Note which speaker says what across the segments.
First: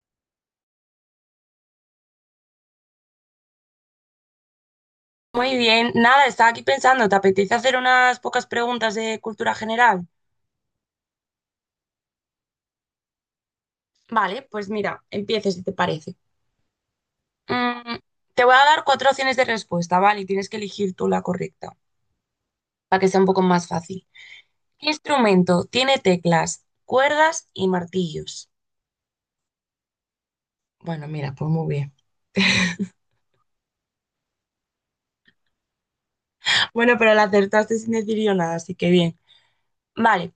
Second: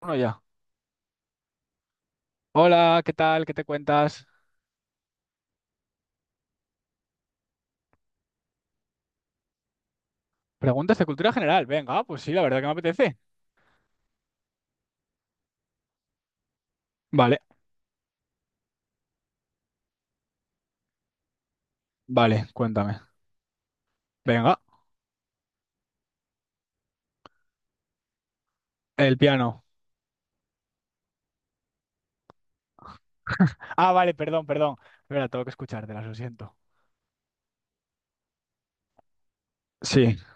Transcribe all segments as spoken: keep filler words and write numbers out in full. Speaker 1: Bueno, ya. Hola, ¿qué tal? ¿Qué te cuentas?
Speaker 2: Muy bien, nada, estaba aquí pensando, ¿te apetece hacer unas pocas preguntas de cultura general?
Speaker 1: Preguntas de cultura general. Venga, pues sí, la verdad que me apetece.
Speaker 2: Vale, pues mira, empieces si te parece.
Speaker 1: Vale,
Speaker 2: Mm, Te voy a dar cuatro opciones de respuesta, ¿vale? Y tienes que elegir tú la correcta,
Speaker 1: vale, cuéntame.
Speaker 2: para que sea un poco más fácil.
Speaker 1: Venga,
Speaker 2: ¿Qué instrumento tiene teclas, cuerdas y martillos?
Speaker 1: el piano.
Speaker 2: Bueno, mira, pues muy bien.
Speaker 1: Ah, vale, perdón, perdón. Espera, tengo que escuchártelas, lo siento.
Speaker 2: Bueno, pero la acertaste sin decir yo nada, así que bien.
Speaker 1: Sí,
Speaker 2: Vale,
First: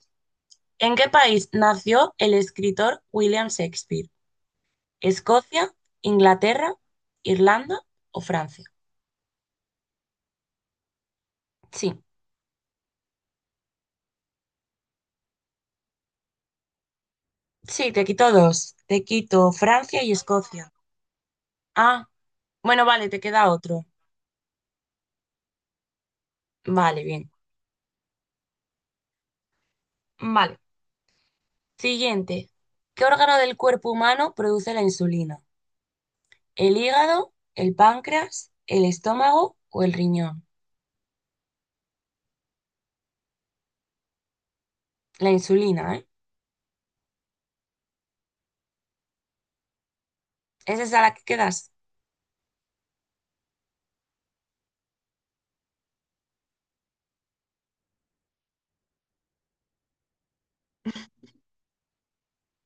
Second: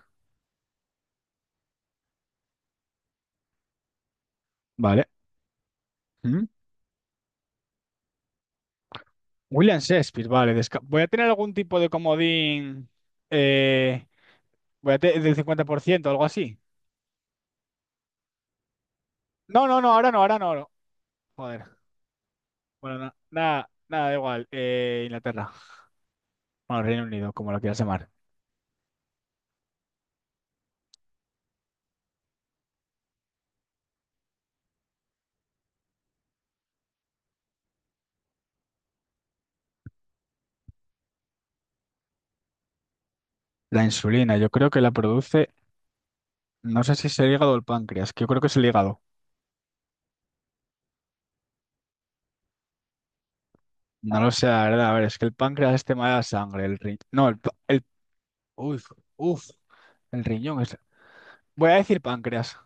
Speaker 2: ¿en qué país nació el escritor William Shakespeare?
Speaker 1: vale.
Speaker 2: ¿Escocia,
Speaker 1: ¿Mm?
Speaker 2: Inglaterra, Irlanda o Francia?
Speaker 1: William Shakespeare, vale. desca- Voy a tener algún tipo de
Speaker 2: Sí.
Speaker 1: comodín eh, voy a te- del cincuenta por ciento, algo así.
Speaker 2: Sí, te quito dos. Te quito
Speaker 1: No, no, no,
Speaker 2: Francia
Speaker 1: ahora
Speaker 2: y
Speaker 1: no, ahora no. No.
Speaker 2: Escocia.
Speaker 1: Joder.
Speaker 2: Ah, bueno,
Speaker 1: Bueno,
Speaker 2: vale,
Speaker 1: na-
Speaker 2: te queda
Speaker 1: nada,
Speaker 2: otro.
Speaker 1: nada, da igual. Eh, Inglaterra. Bueno, Reino
Speaker 2: Vale, bien.
Speaker 1: Unido, como lo quieras llamar.
Speaker 2: Vale. Siguiente. ¿Qué órgano del cuerpo humano produce la insulina? ¿El hígado, el páncreas, el estómago o el riñón?
Speaker 1: La insulina, yo creo que la
Speaker 2: La
Speaker 1: produce.
Speaker 2: insulina, ¿eh?
Speaker 1: No sé si es el hígado o el páncreas, que yo creo que es el hígado.
Speaker 2: ¿Es esa la que quedas?
Speaker 1: No lo sé, la verdad. A ver, es que el páncreas es tema de la sangre. El riñón. No, el, pa- el. Uf, uf, el riñón es. Voy a decir páncreas.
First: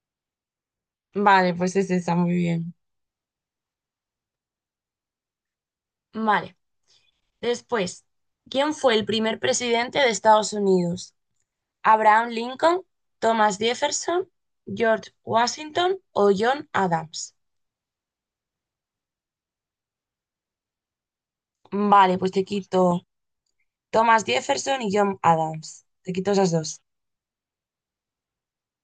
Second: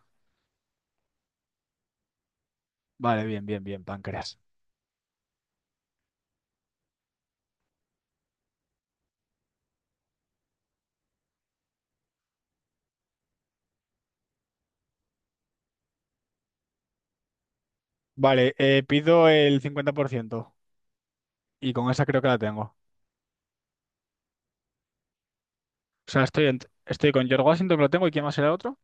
Speaker 2: Vale, pues es esa, muy bien.
Speaker 1: Vale, bien, bien, bien, páncreas.
Speaker 2: Vale. Después, ¿quién fue el primer presidente de Estados Unidos? ¿Abraham Lincoln, Thomas Jefferson, George Washington o John Adams?
Speaker 1: Vale, eh, pido el cincuenta por ciento. Y con esa
Speaker 2: Vale,
Speaker 1: creo que
Speaker 2: pues
Speaker 1: la
Speaker 2: te
Speaker 1: tengo.
Speaker 2: quito Thomas Jefferson y John Adams.
Speaker 1: O
Speaker 2: Te
Speaker 1: sea,
Speaker 2: quito
Speaker 1: estoy,
Speaker 2: esas
Speaker 1: en-
Speaker 2: dos.
Speaker 1: estoy con George Washington, que lo tengo. ¿Y quién más era el otro?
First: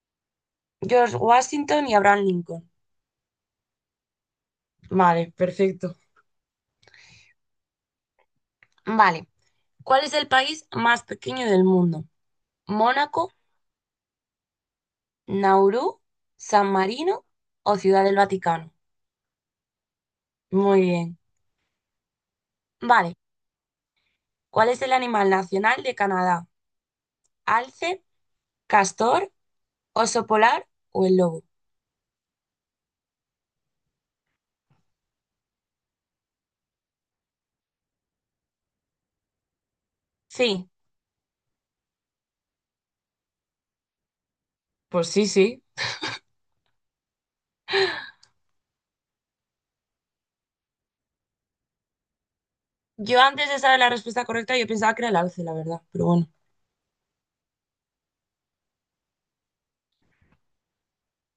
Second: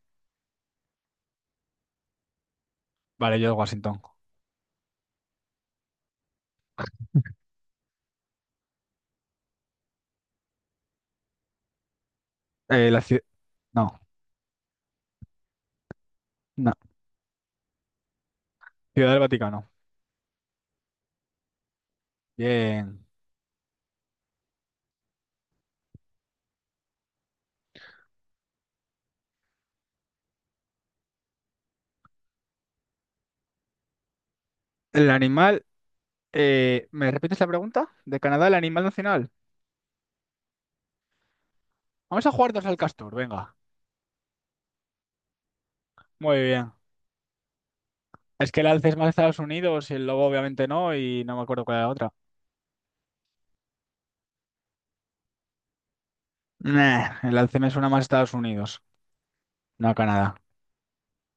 Speaker 2: George Washington y Abraham Lincoln.
Speaker 1: Vale, George Washington.
Speaker 2: Vale, perfecto. Vale. ¿Cuál es el país más pequeño del mundo?
Speaker 1: Eh, la ciudad.
Speaker 2: ¿Mónaco,
Speaker 1: No,
Speaker 2: Nauru, San
Speaker 1: no.
Speaker 2: Marino o Ciudad del Vaticano?
Speaker 1: Ciudad del Vaticano.
Speaker 2: Muy bien.
Speaker 1: Bien.
Speaker 2: Vale. ¿Cuál es el animal nacional de Canadá? ¿Alce, castor, oso polar o el lobo?
Speaker 1: El animal. eh, ¿me repites la pregunta? ¿De Canadá, el animal nacional?
Speaker 2: Sí.
Speaker 1: Vamos a jugar dos al castor, venga.
Speaker 2: Pues sí, sí.
Speaker 1: Muy bien. Es que el alce es más Estados Unidos y el lobo obviamente no, y no me acuerdo cuál era la otra.
Speaker 2: Yo antes de saber la respuesta correcta, yo pensaba que era el alce, la verdad, pero bueno.
Speaker 1: Nah, el alce me suena más a Estados Unidos, no a Canadá.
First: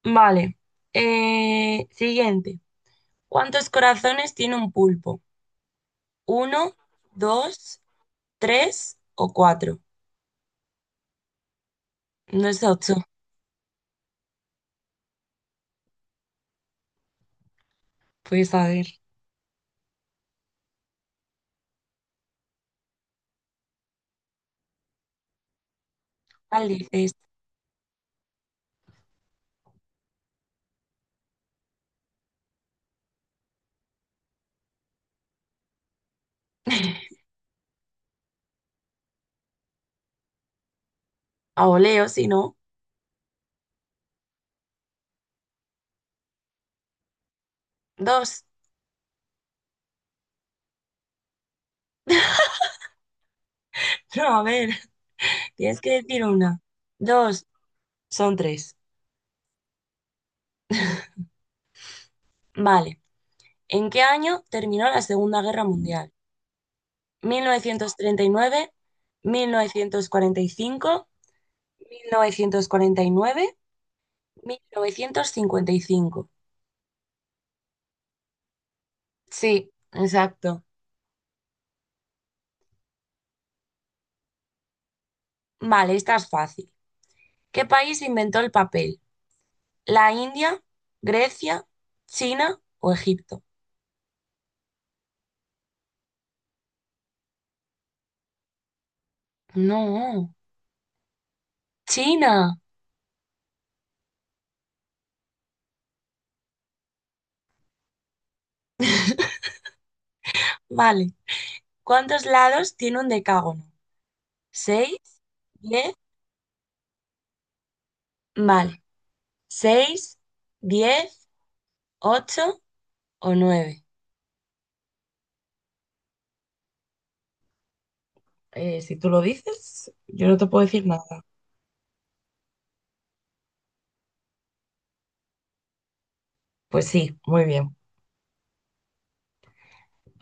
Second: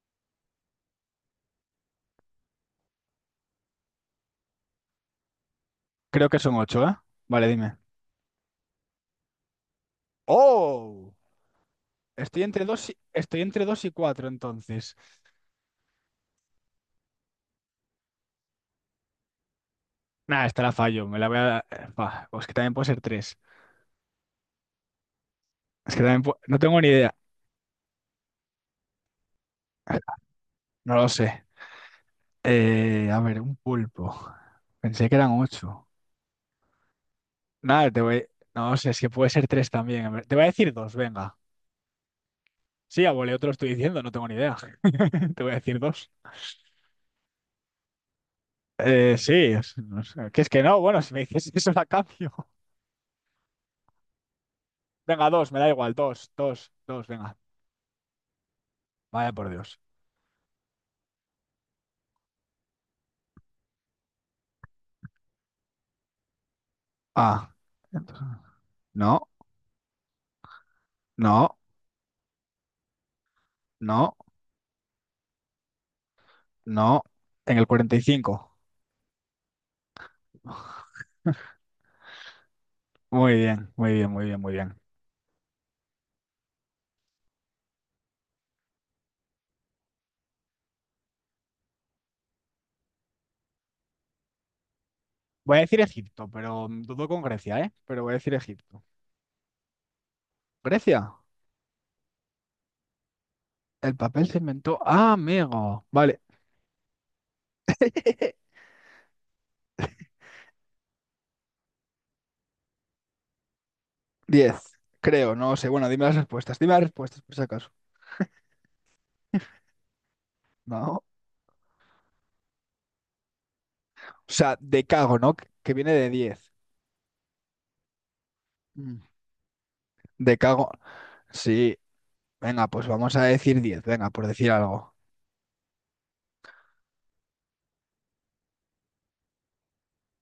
Speaker 2: Vale. Eh, siguiente. ¿Cuántos corazones tiene un pulpo?
Speaker 1: Creo que son
Speaker 2: ¿Uno,
Speaker 1: ocho, ¿eh? Vale, dime.
Speaker 2: dos, tres o cuatro?
Speaker 1: ¡Oh! Estoy
Speaker 2: No es
Speaker 1: entre dos
Speaker 2: ocho.
Speaker 1: y, estoy entre dos y cuatro, entonces.
Speaker 2: Pues a ver.
Speaker 1: Nah, esta la fallo, me la voy a... Buah, pues que también puede ser tres. Es que también pu- No
Speaker 2: ¿Cuál
Speaker 1: tengo ni
Speaker 2: dices?
Speaker 1: idea. No lo sé. Eh, a ver, un pulpo. Pensé que eran ocho. Nada, te voy... No sé, es que puede ser tres también. A ver, te voy a decir dos, venga.
Speaker 2: A voleo, si no.
Speaker 1: Sí, abuelo, yo te lo estoy diciendo, no tengo ni idea. Te voy a decir dos.
Speaker 2: Dos.
Speaker 1: Eh, sí, es- no sé, que es que no, bueno, si me dices eso la cambio.
Speaker 2: No, a ver.
Speaker 1: Venga, dos, me da
Speaker 2: Tienes que
Speaker 1: igual,
Speaker 2: decir
Speaker 1: dos,
Speaker 2: una.
Speaker 1: dos, dos, venga.
Speaker 2: Dos. Son tres.
Speaker 1: Vaya por Dios.
Speaker 2: Vale. ¿En qué año terminó la Segunda Guerra Mundial? Mil mil mil mil
Speaker 1: Ah,
Speaker 2: novecientos
Speaker 1: entonces- no,
Speaker 2: novecientos
Speaker 1: no,
Speaker 2: novecientos treinta y y y nueve, nueve,
Speaker 1: no,
Speaker 2: cuarenta cuarenta y cinco, mil novecientos cuarenta y nueve, mil novecientos cincuenta y cinco.
Speaker 1: no. En el cuarenta y cinco.
Speaker 2: Sí, exacto.
Speaker 1: Muy bien, muy bien, muy bien, muy bien.
Speaker 2: Vale, esta es fácil. ¿Qué país inventó el papel? ¿La India, Grecia, China o Egipto?
Speaker 1: Voy a decir Egipto, pero mm, dudo con Grecia, ¿eh? Pero voy a decir Egipto.
Speaker 2: No,
Speaker 1: Grecia,
Speaker 2: China.
Speaker 1: el papel se inventó. Ah, amigo. Vale.
Speaker 2: Vale. ¿Cuántos lados tiene un decágono?
Speaker 1: Diez,
Speaker 2: ¿Seis?
Speaker 1: creo, no sé. Bueno,
Speaker 2: ¿Diez?
Speaker 1: dime las respuestas, dime las respuestas por si acaso.
Speaker 2: Vale. ¿Seis,
Speaker 1: No.
Speaker 2: diez, ocho o nueve?
Speaker 1: O sea, de cago, ¿no? Que viene de diez.
Speaker 2: Eh, si
Speaker 1: Mm.
Speaker 2: tú lo dices, yo
Speaker 1: De
Speaker 2: no te puedo
Speaker 1: cago.
Speaker 2: decir nada.
Speaker 1: Sí. Venga, pues vamos a decir diez. Venga, por decir algo.
Speaker 2: Pues sí, muy bien.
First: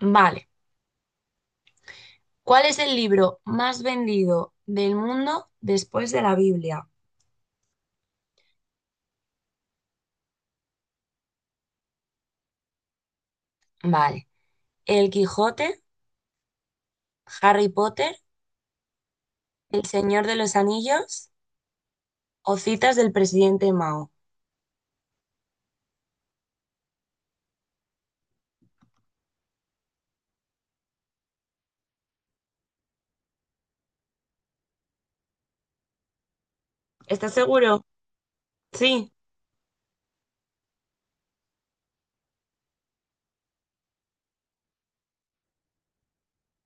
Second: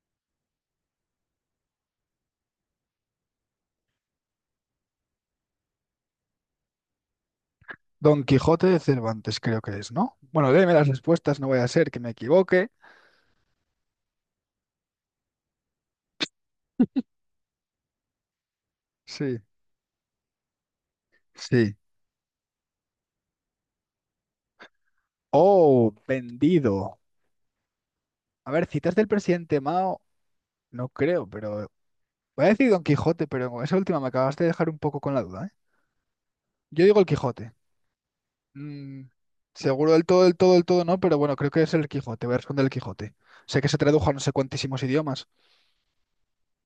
Speaker 2: Vale. ¿Cuál es el libro más vendido del mundo después de la Biblia?
Speaker 1: Don Quijote de Cervantes, creo que es, ¿no? Bueno, déme las respuestas, no voy a ser que me equivoque.
Speaker 2: Vale. El Quijote, Harry Potter,
Speaker 1: Sí,
Speaker 2: El Señor de los Anillos
Speaker 1: sí.
Speaker 2: o Citas del presidente Mao.
Speaker 1: Oh, vendido. A ver, citas del presidente Mao, no creo, pero. Voy a decir Don Quijote, pero con esa última me acabaste de dejar un poco con la duda, ¿eh? Yo digo el
Speaker 2: ¿Estás
Speaker 1: Quijote.
Speaker 2: seguro?
Speaker 1: Mm,
Speaker 2: Sí.
Speaker 1: seguro del todo, del todo, del todo no, pero bueno, creo que es el Quijote. Voy a responder el Quijote. Sé que se tradujo a no sé cuantísimos idiomas.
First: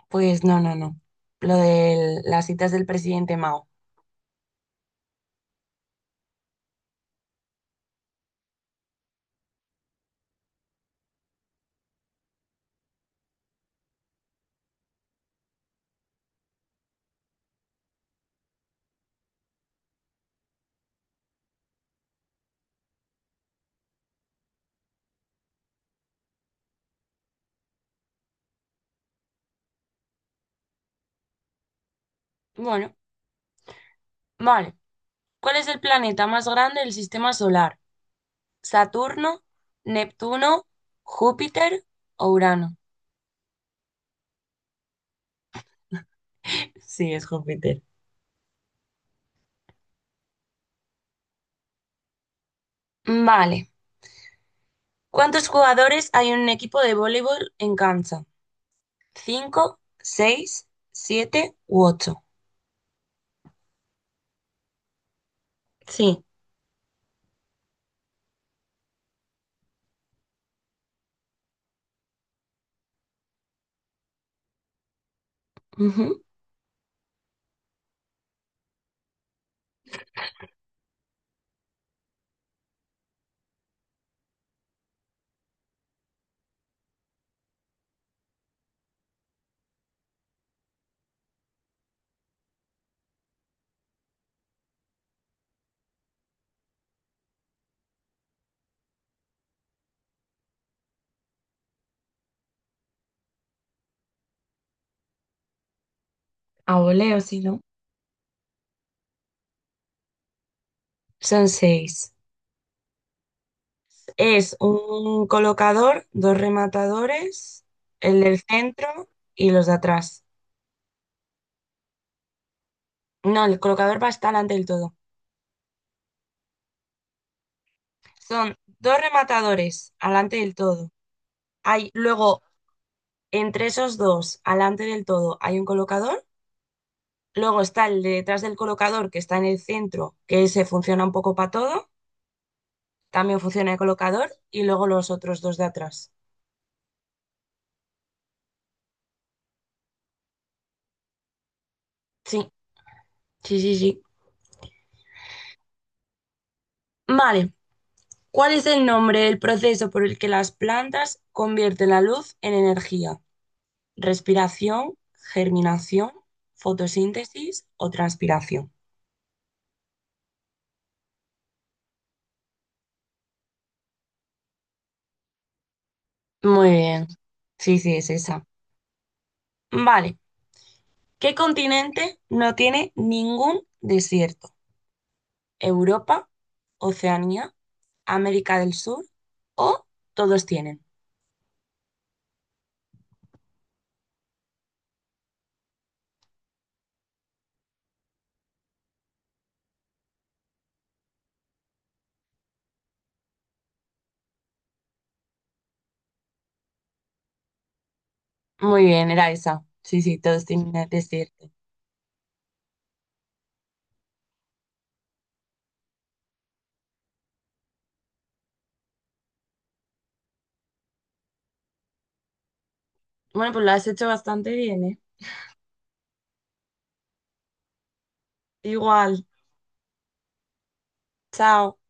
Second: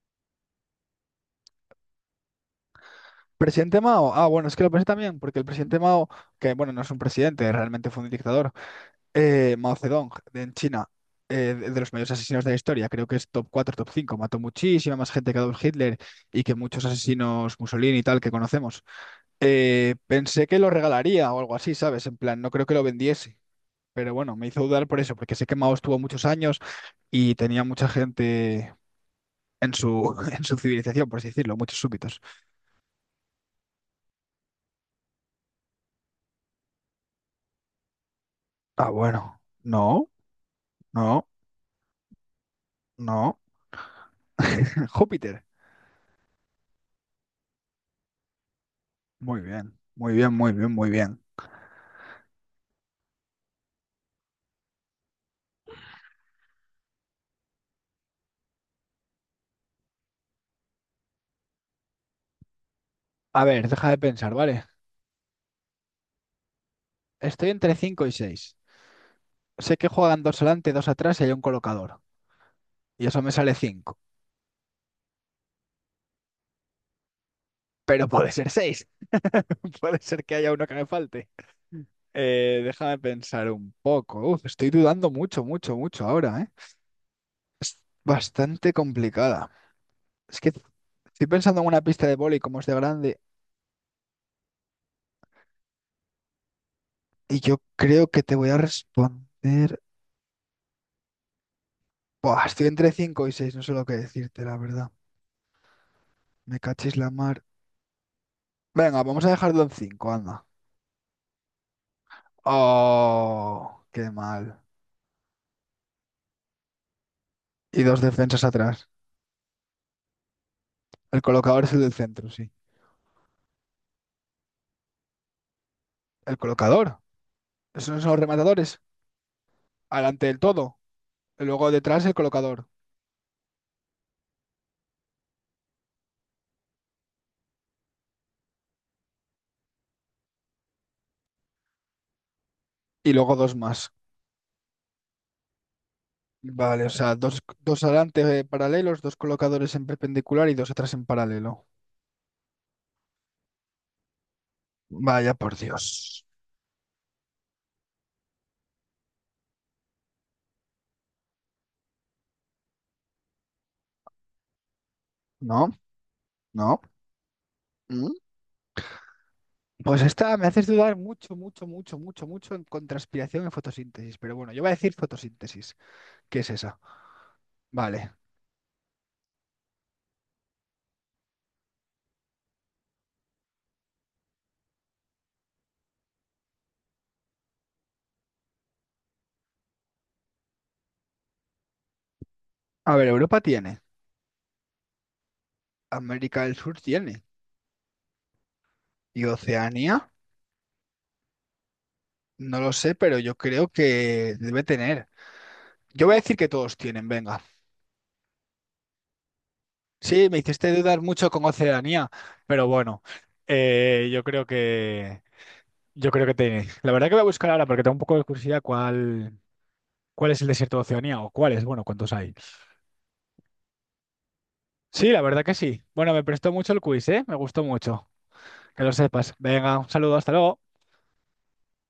Speaker 2: Pues no, no, no. Lo de las citas del presidente Mao.
Speaker 1: Presidente Mao, ah, bueno, es que lo pensé también, porque el presidente Mao, que bueno, no es un presidente, realmente fue un dictador, eh, Mao Zedong, de- en China, eh, de, de los mayores asesinos de la historia, creo que es top cuatro, top cinco. Mató muchísima más gente que Adolf Hitler y que muchos asesinos Mussolini y tal que conocemos. Eh, pensé que lo regalaría o algo así, ¿sabes? En plan, no creo que lo vendiese, pero bueno, me hizo dudar por eso, porque sé que Mao estuvo muchos años y tenía mucha gente en su, en su civilización, por así decirlo, muchos súbitos.
Speaker 2: Bueno, vale. ¿Cuál es el planeta más grande del sistema solar?
Speaker 1: Ah, bueno,
Speaker 2: ¿Saturno,
Speaker 1: no.
Speaker 2: Neptuno,
Speaker 1: No.
Speaker 2: Júpiter o Urano?
Speaker 1: No, Júpiter.
Speaker 2: Sí, es Júpiter.
Speaker 1: Muy bien, muy bien, muy bien, muy bien.
Speaker 2: Vale. ¿Cuántos jugadores hay en un equipo de voleibol en cancha? ¿Cinco, seis, siete u ocho?
Speaker 1: A ver, deja de pensar, ¿vale?
Speaker 2: Sí.
Speaker 1: Estoy entre cinco y seis. Sé que juegan dos adelante, dos atrás y hay un colocador. Y eso me sale cinco.
Speaker 2: Ujú.
Speaker 1: Pero puede ser seis. Puede ser que haya uno que me falte. Eh, déjame pensar un poco. Uf, estoy dudando mucho, mucho, mucho ahora, ¿eh? Es bastante complicada. Es que estoy pensando en una pista de vóley como es de grande y yo creo que te voy a responder. Buah, estoy entre cinco y seis, no sé lo que decirte, la verdad. Me
Speaker 2: A
Speaker 1: cachis la
Speaker 2: voleo, si
Speaker 1: mar.
Speaker 2: no.
Speaker 1: Venga, vamos a dejarlo en cinco, anda.
Speaker 2: Son seis.
Speaker 1: Oh, qué
Speaker 2: Es
Speaker 1: mal.
Speaker 2: un colocador, dos rematadores,
Speaker 1: Y dos
Speaker 2: el del
Speaker 1: defensas atrás.
Speaker 2: centro y los de atrás.
Speaker 1: El colocador es el del centro, sí.
Speaker 2: No, el colocador va hasta delante del todo.
Speaker 1: ¿El colocador? ¿Esos no son los
Speaker 2: Son
Speaker 1: rematadores?
Speaker 2: dos rematadores
Speaker 1: Adelante
Speaker 2: alante
Speaker 1: del
Speaker 2: del
Speaker 1: todo.
Speaker 2: todo.
Speaker 1: Y luego
Speaker 2: Hay
Speaker 1: detrás el
Speaker 2: luego,
Speaker 1: colocador.
Speaker 2: entre esos dos, alante del todo, hay un colocador. Luego está el de detrás del colocador, que está en el centro, que se funciona un poco para todo.
Speaker 1: Y luego
Speaker 2: También
Speaker 1: dos
Speaker 2: funciona el
Speaker 1: más.
Speaker 2: colocador. Y luego los otros dos de atrás.
Speaker 1: Vale, o sea, dos, dos adelante, eh, paralelos, dos colocadores en perpendicular y dos atrás en paralelo.
Speaker 2: Sí, sí, sí, sí.
Speaker 1: Vaya por Dios.
Speaker 2: Vale. ¿Cuál es el nombre del proceso por el que las plantas convierten la luz en energía? ¿Respiración,
Speaker 1: ¿No?
Speaker 2: germinación,
Speaker 1: ¿No?
Speaker 2: fotosíntesis o
Speaker 1: ¿Mm?
Speaker 2: transpiración?
Speaker 1: Pues esta me haces dudar mucho, mucho, mucho, mucho, mucho en contraspiración en fotosíntesis. Pero bueno, yo voy a decir fotosíntesis. ¿Qué es
Speaker 2: Muy
Speaker 1: esa?
Speaker 2: bien. Sí, sí, es
Speaker 1: Vale.
Speaker 2: esa. Vale. ¿Qué continente no tiene ningún desierto? ¿Europa, Oceanía, América del Sur o todos tienen?
Speaker 1: A ver, Europa tiene, América del Sur tiene y Oceanía, no lo sé, pero yo creo que debe tener. Yo voy a decir que todos tienen, venga.
Speaker 2: Muy bien, era esa. Sí, sí,
Speaker 1: Sí, me
Speaker 2: todos tienen
Speaker 1: hiciste dudar mucho con
Speaker 2: desierto.
Speaker 1: Oceanía, pero bueno, eh, yo creo que yo creo que tiene. La verdad que voy a buscar ahora porque tengo un poco de curiosidad cuál cuál es el desierto de Oceanía o cuáles, bueno, cuántos hay.
Speaker 2: Bueno, pues lo has hecho bastante bien, ¿eh?
Speaker 1: Sí, la verdad que sí. Bueno, me prestó mucho el quiz, ¿eh? Me gustó mucho. Que lo
Speaker 2: Igual.
Speaker 1: sepas. Venga, un saludo, hasta luego.
Speaker 2: Chao.